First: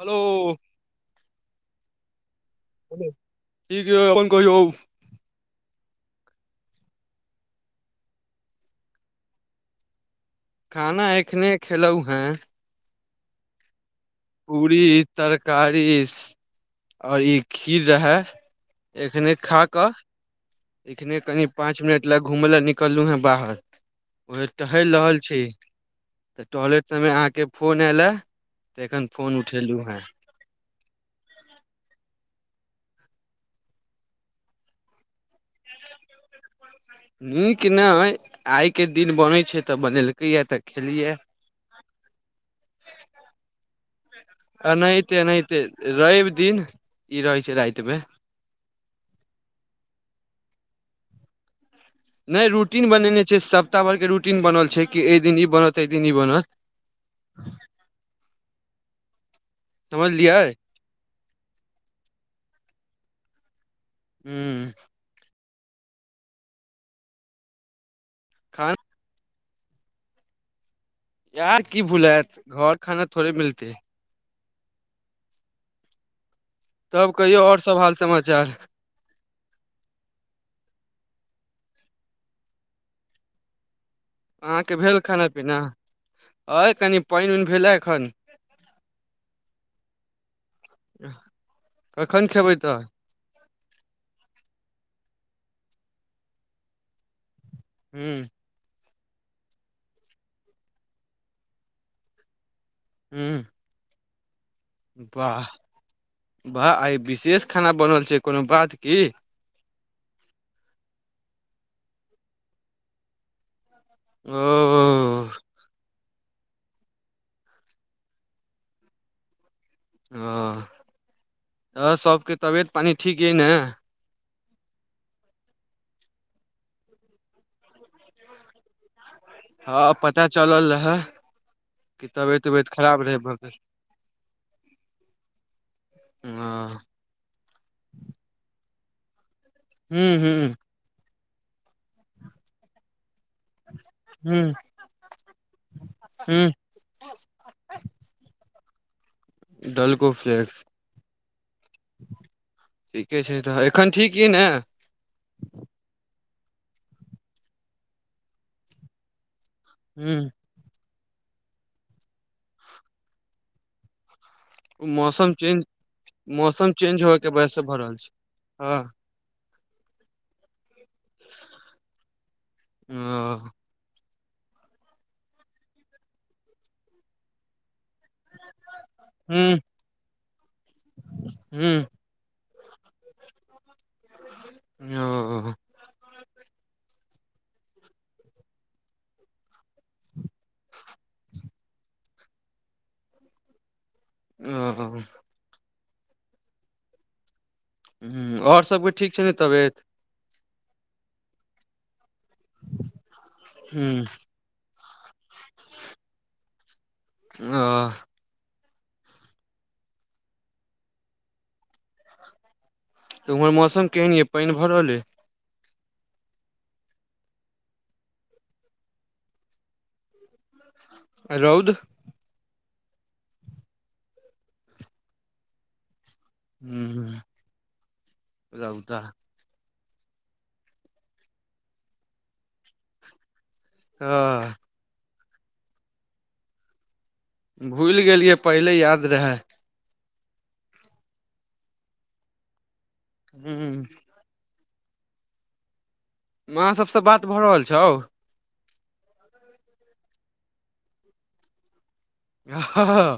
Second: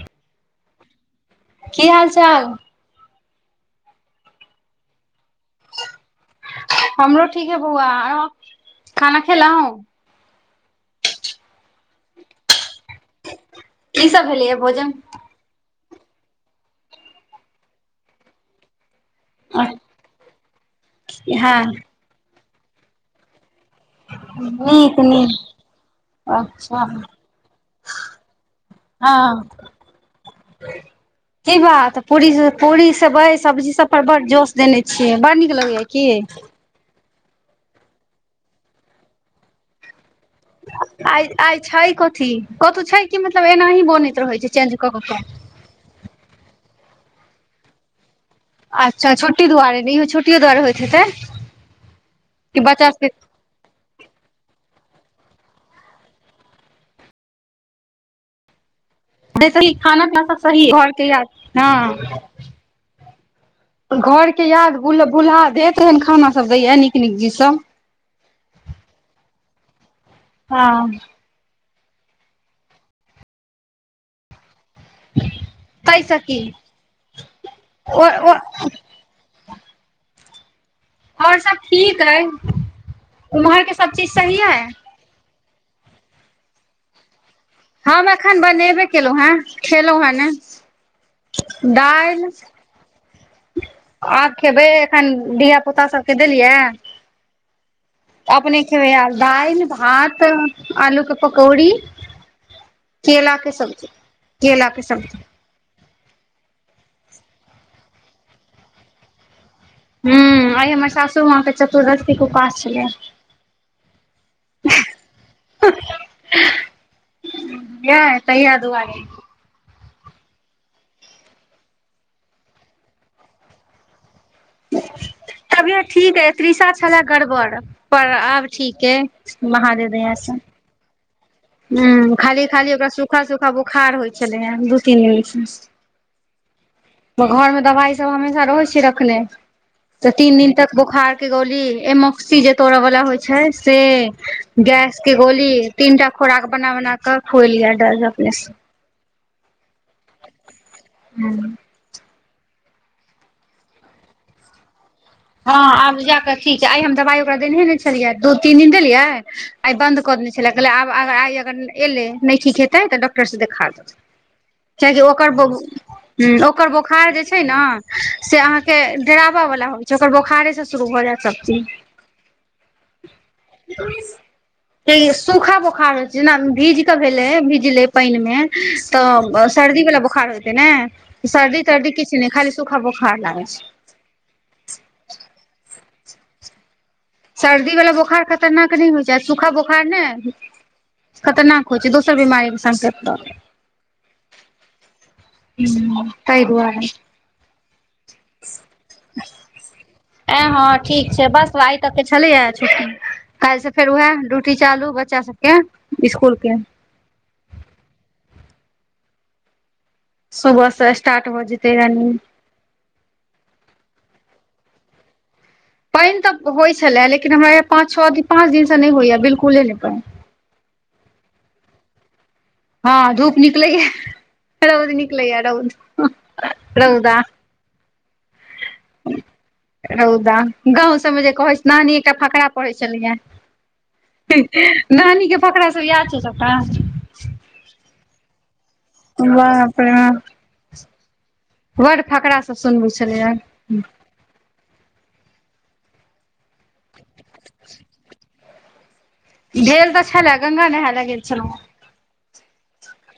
hello की हाल चाल ठीक यै अपन कहियौ हमरो ठीक है बौआ खाना खेलौ खाना एखने खेलौ हें की सब भेलैये पूरी भोजन तरकारी आओर ई खीर रहे एखने खाकऽ एखने कनि हँ पाँच मिनट लै घूमय लए निकल हेँ बाहर उहे टहयल नीक रहल नीक छी तऽ अच्छा टहलेट समय अहाँके फोन आयल है तऽ एखन फोन हँ उठेलु हेँ [unintelligible] की बात पूरी पूरी सब्जी सब पर बड़ी जोश देने छियै बड नीक लगैया की नीक ने आइ के दिन बनय छै तऽ बनेलकै या तऽ खेलियै आइ आइ छै कथी कतहु छै कि मतलब एनाही बनैत रहैत छै चेंज कऽ एनाहिते कऽक एनाहिते रवि दिन ई रहै छै राइत मे अच्छा छुट्टी दुआरे इहो छुट्टी दुआरे होइत हेतै नहि कि रूटीन बच्चा बनेने छै सप्ताह भर के रूटीन बनल छै कि एहि दिन ई बनत अहि दिन ई बनत समझलियै सही घरके याद हँ [unintelligible] घर के हूँ याद भूल भूलाह देत तेहन खाना सब दैया नीक नीक चीज सब खाना हाँ याद की भुलैत घर खाना थोड़े मिलतै तइसअ की तब कहियौ आओर सब हाल समाचार आओर ओर सब ठीक अय उम्हर के अहाँ के भेल खाना पीना आओर कनि पाइन उ भेले एखन हम बनेबे केलहुँ हेँ खेलहुँ हेँ ने कखन खेबै तऽ आ खेबै एखन धिय पुता सबके देलियै हूँ अपने खेबै दाइल भात आलू के पकौड़ी केेला हूँ के सब्जी केेला वाह वाह आई विशेष खाना बनल छै कोनो बात की हूँ आइ हमर सासु माँ के चतुर्दशी के उपास छलै ओ यए तैया दुआरे ओ सबके तबियत पानी ठीक अइ ने तब ठीक ह तृषा छलए गड़बड़ पर आब ठीक ह महादेव दया स कल रहै हाँ खाली खाली ओकरा सूखा भऽ सूखा गेल बोखार होइ छलै हे दू तीन दिन स ओ घर मे दवाई सब हमेशा रहै छियै रखने तऽ हूँ तीन दिन हूँ तक बुखार के गोली एमोक्सी जे तोड़े बला होय छै से हूँ गैस के गोली तीनटा हूँ खोराक बना बना क खोलिये एकरा अपने से सलको फ्लैक्स [unintelligible] ठीके छै तऽ एखन ठीक अइ ने हाँ आब जाकऽ ठीक छै आइ हम दवाई ओकरा देनेहे ने छलियै दू तीन दिन देलियै आइ बन्द कऽ देने छलै कहलै आब आइ अगर एयलै नहि ठीक हेतै तऽ डॉक्टर सँ देखा देब कियकि ओकर मौसम बो चेंज ह ओकर मौसम चेंज बोखार होय जे के छै वजह ने से भऽ रहल छै से अहाँके हँ डराबै वला होइ छै ओकर बोखारे से शुरू भ जायत सब चीज ओ सूखा बोखार होइ छै जेना भीज के भेले भीजले पानि मे तऽ हूँ सर्दी वालला बोखार होतै ने सर्दी हूँ तर्दी किछ खाली सूख बुखार लागै छै ओ सर्दी वाला बोखार खतरनाक नहि होइ छै सूखा बोखार ने खतरनाक होइ छै दोसर बीमारीे संकेत स ओ हो ह तहि दुआार हुँ आओर सभके ठीक छै ने तबियत ए हाँ ठीक छै बस आइ तक के छलै ह छुट्टी काल से फेर हूँ उएह रो छुट्टी चालू बच्चा सबके स्कूल कें ओ सुबहसँ स्टार्ट भ जेतै रनिंग तऽ उमहर मौसम केन ये पानि भरल अे पानि तऽ होइत छलै लेकिन हमरा य पाँच छओ दिन पाँच दिनसँ नहि होइएा बिल्कुले नहि पानि रौद हँ धूप निकलैय रौद निकलैय रौद हुँ रौदा रौदा रौदा गाँंव सबमे जे कहै छै नानी एकटा फकरा पढ़ै छलिये हँ नानी के फकड़ा सब याद छै सबटा भुलि गेलियै पहिले याद रहै वाह अपड़ बड़ फकरासँ सुनबै छलियय हूँ माँ सभ सँ बात भऽ रहल छौ भेल तऽ छलए गंगा नहाय लए गेल छलहुँ ह ह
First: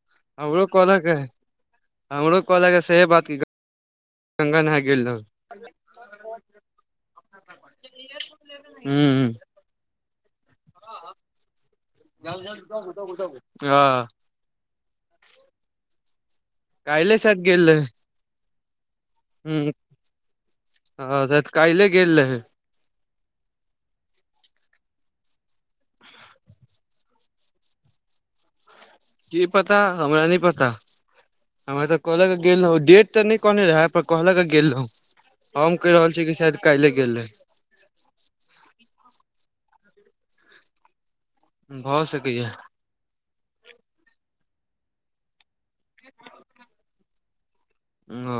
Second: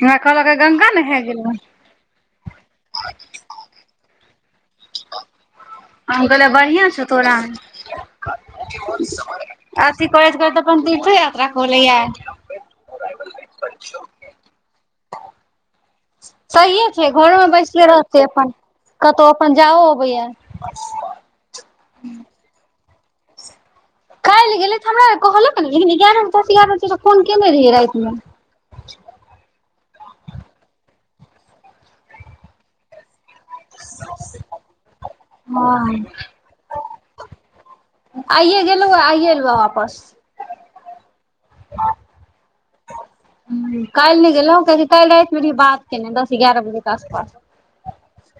हमरा कहलक गंगा नेहाय गेलहन हमरो कहलक सएह बात गंगा नहा गेल रहौ कहले बढ़िआं छौ तोरा हूँ अथी करेइत करता अपन तीर्थ यात्रा करल य हाँ सहिए छै काल्हि शायद घरोमे गेल रहै बैसले रह से अपन कतहु अपन जाहो अबैया हँ त कहि ल गेल है ल गेलै तऽ हमरा कहलक ने लेकिन एगारह ब दस एगारह बजेक फोन केने रहियै राति मे की पता हमरा नहि पता हमरा तऽ कले के गेल रह डेट ते नहि कहने रहे पर कहलक गेल रहो हम कहि रहल हँ छी कि शायद काल्ले गेल रहे आइए गेलहु आइए एलहु वापस भऽ स कैय या काल्हि नहि गेलहु कियकि काल्हि रातिमे रहिै बात केने दस एगारह बजेके आसपास हुँ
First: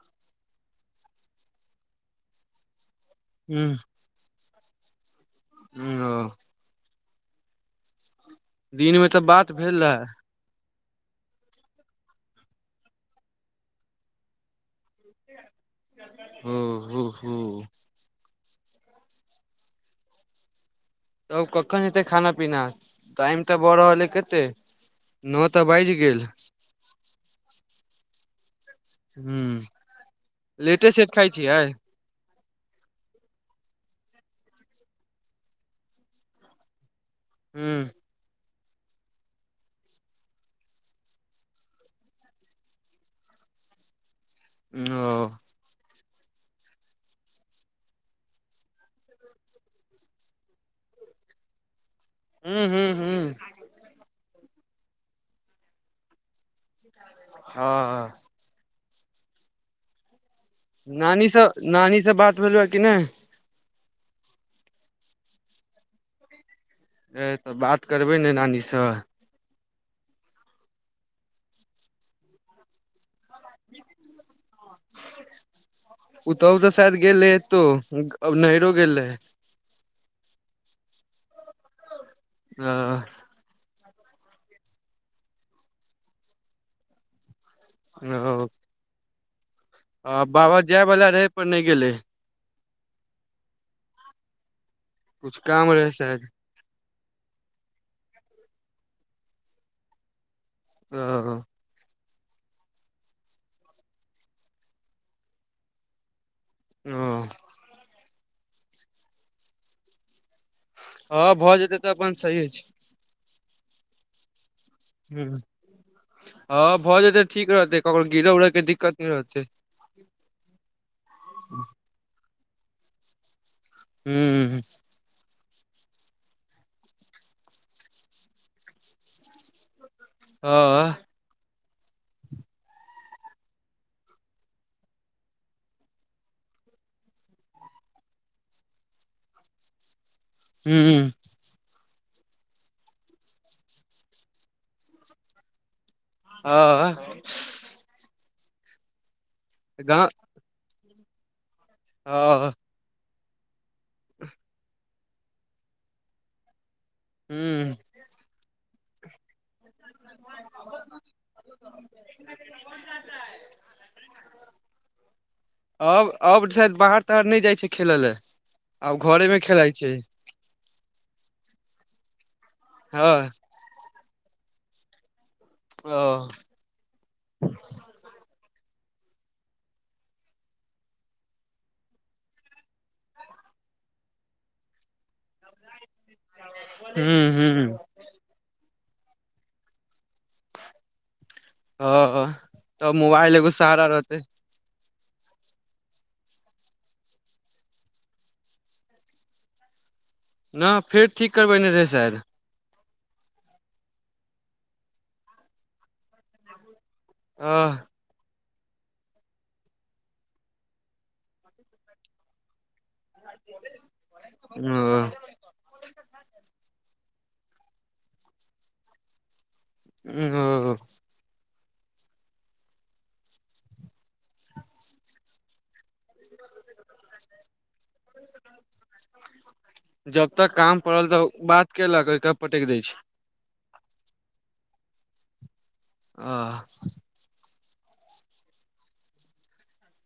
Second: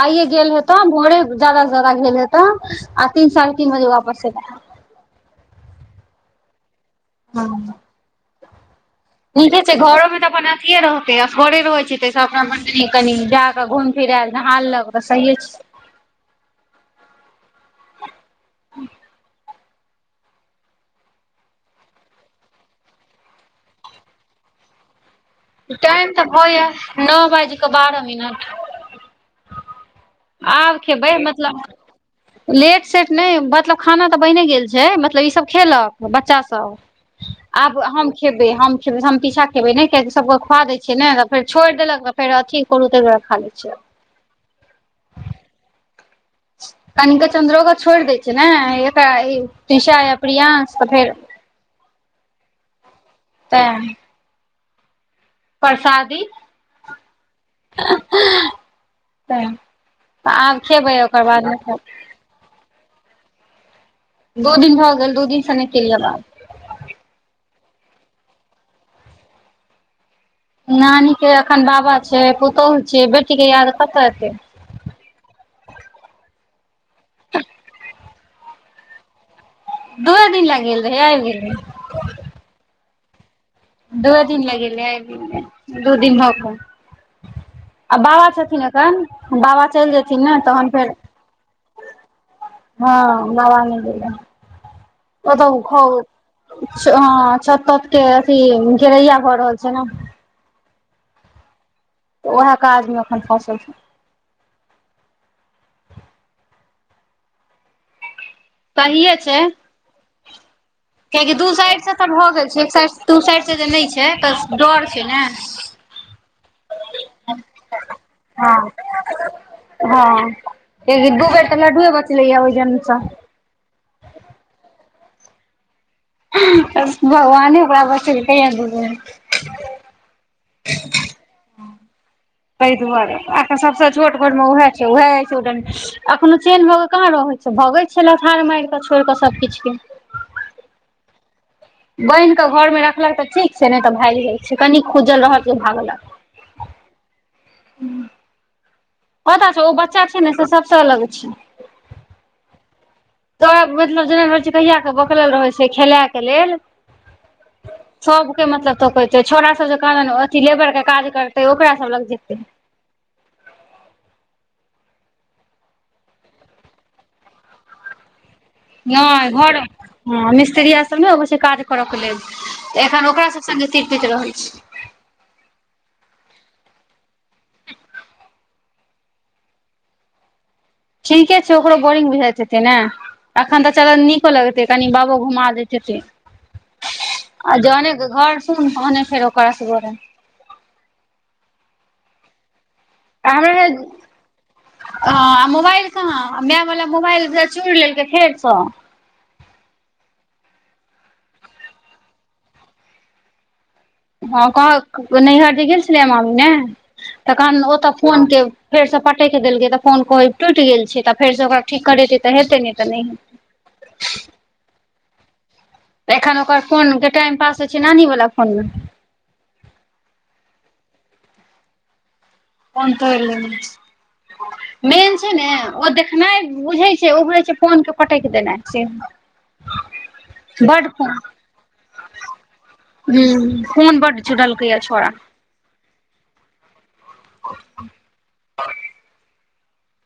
आइये गेल हेतो भोरे ज्यदा से जदा गेल हेते आ तीन साढ़े तीन बजे वापस एते ह अ हँ दिन मे तऽ बात ठीके छै भेल रहे घरोमे तऽ अपन से रहतै आ थरे रहै छी तै अपना म कनि जााकऽ घुमि फिरायल नहाललक तऽ सहिए छै ह हू हू ह्म तब कखन हेतै खाना पीना टाइम तऽ भऽ रहल अइ कतेक नओ तऽ बाजि गेल होइ य नओ बाज कऽ बारह मिनट ह आब लेटे खेबै खाय छियै मतलब लेट सेट नहि मतलब खाना तऽ बने गेल छै मतलब ईसभ खेलक बच्चा सब ह आब हम खेबै हम फर हम पीछाँ खेबै ने कियकि सबके खुआ द छियै ने तऽ फेर छोड़िेलक फेर अथी करू ताहि दुआरे खा लै छियै ओ कनिक चंन्द्रो के छोड़ि देय छै ने एक तीषा या प्रियं त फेर हुँ तै प्रसादी हँ हँ तऽ आब खेबै ओकर नानीसँ बादमे फेर नानीसँ बात भेलौए कि नहि दू दिन भऽ गेल दु दिन सँ नहि केलिए बात है तऽ बात करबै ने नानीसँ नानीक के एखन बाबा छै पुतोहु छै बेटी के याद कतऽ एतै पुतहु तऽ शायद गेलै एतौ आब नहिरो गेलै दूए दिन ले गेल रहय आबि गेलै ओ दूए दिन ले गेलै आइब गेलै दू दिन भऽ गेलै आ बाबा छथिन एखन बाबा चलि आ जेथिन ने बाबा तहन जाय फेर वाला रहै पर नहि गेलै हँ बाबा नहि गेल रहै कुछ ओतऽ उ काम रहे शायद घर छत छत के अथी घेरैया भऽ रहल छै नऽ हँ तऽ उएह काजमे एखन फँसल छै ओ सहिये छै कियाकि हँ दू भऽ जेतै साइड से तऽ अपन भए सही गेल छै अछि एक साइड से दु साइड से जे नै छै तऽ डर छै ने हूँ हँ भऽ जेतै तऽ ठीक रहतै ककरो गिरऽ उरऽ हँ के दिक्कत नहि रहतै हँ दु बेर ता लड्डू बचलै ये ओहि जन सँ हूँ बस भगवाने ओकरा बचेलकै ये दु बेर सेह तहि दुआरे आ एखन सभसँ छोट घरमे उएह छै उएह एक्सीडेंट अखनो चेन भऽ कऽ कहाँ रहै छै भगै छै लथार मारि कऽ छोड़ कऽ सभ किछ के हूँ बान्हि कऽ घरमे रखलक तऽ ठीक छै नहि तऽ भागि जाइत छै कनी खुजल रहल कि भागलक हँ पता छौ ओ बच्चा गाँव छै ने से सबसँ अलग छै हँ तऽ मतलब जेना रहै छै कहिया के बकलेल रहै छै खेलाय के लेल हूँ सबके मतलब तकैतै छौरा सब जे कहाँदन अथी लेबर के काज करतै ओकरा सब लग जेतै आ [inaudible] अब अब शायद बाहर ताहर नहि जाइ छै खेलय लए आब नै मे घरे खेलाइ छै हँ मिस्त्रीया सब सब नहि अबै छै काज करऽ के लेल तऽ एखन हँ ओकरा सब संगे तिरपित रहै छै ओ ठीके छै ओकरो बोरिंग बुझाइत हेतै ने एखन तऽ चलू नीको लगतै कनि बाबो घुमा दैत हूँ हेतैक आ हूँ जहने घर सुन तहने फेर ओकर असगरे हँ तब मोबाइल एगो सहारा रहतै हँ आ मोबाइल कहाँ मे वाला मोबाइल बुझाइये चूड़ि लेलकै फेरसँ ना फेर ठीक करबेने रहै शायद हाँ कहल नैहर जे गेल छलैये मामी ने तऽ कहाँदुना हँ ओतऽ फोन के फेर सँ पटकि देलकै तऽ फोन कहब टुटि गेल छै तऽ फेर सँ ओकरा ठीक करेतै तऽ हेतै नहि तऽ नहि हेतै [inaudible] हँ तऽ एखन ओकर फोन के टाइम पास होइ छै नानी वाला फोन मे उं हँ फोन तोर लेलक मेन छै ने ओ देखनाइ बुझै छै उै छै फोन के पटकि देनाइ से ह जब तक काम पड़ल तऽ बात केलक ओके पटक दै छै ह फोन बड्ड चुरलैकै छौड़ा आ आ [unintelligible]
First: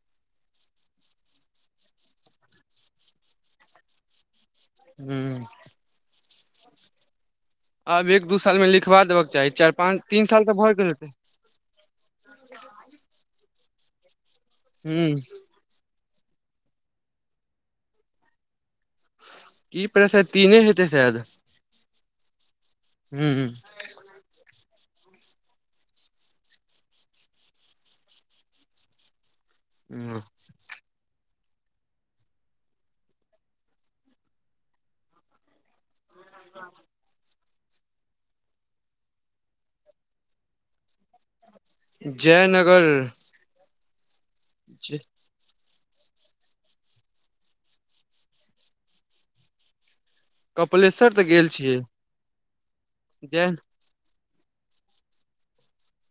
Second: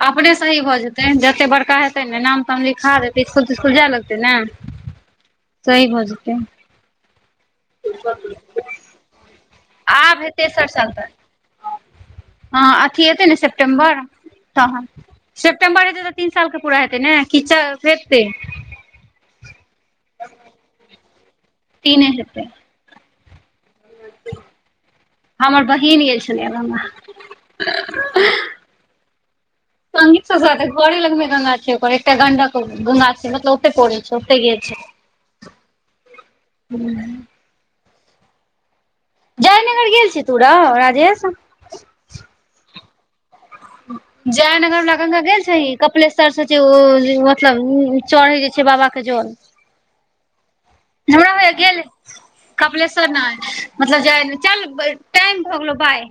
अपने सही भऽ जेतै जते बड़का हेतै ने नाम ताम लिखा देतै स्कुल तिस्कुल जाय लगतै ने हू हू सही भऽ जेतै आब एक दू साल मे लिखबा देबके चाही चार पाँच तीन साल तऽ भए गेल हैत हां अथी एतै सेप्टेम्बर तहन ह सेप् सेप्टेम्बर हेतै तऽ तीन साल के पूरा हेतै ने की चा हैतै की प्रेश तीने हेतै शायद तीने हेतै हू हू हमर बहिन गेल छलैा संगीत सऽ स्वागत घरे लग में गंगा छै ओकर एकटा गंडक गंगा छै मतलब ओते पौड़े छै ओते गेल छै हाँ जयनगर गेल छी तू रौ राजेश जयनगर जयनगर वाला गंगा गेल छहि कपिलेश्वर से जे ओ मतलब चढ़ै जे छै बाबा के जोल कपिलेश्वर तऽ हमरा हो छियै गेल कपिलेश्वर जय नाथ मतलब जाइ चल टाइम भऽ गेलो बाय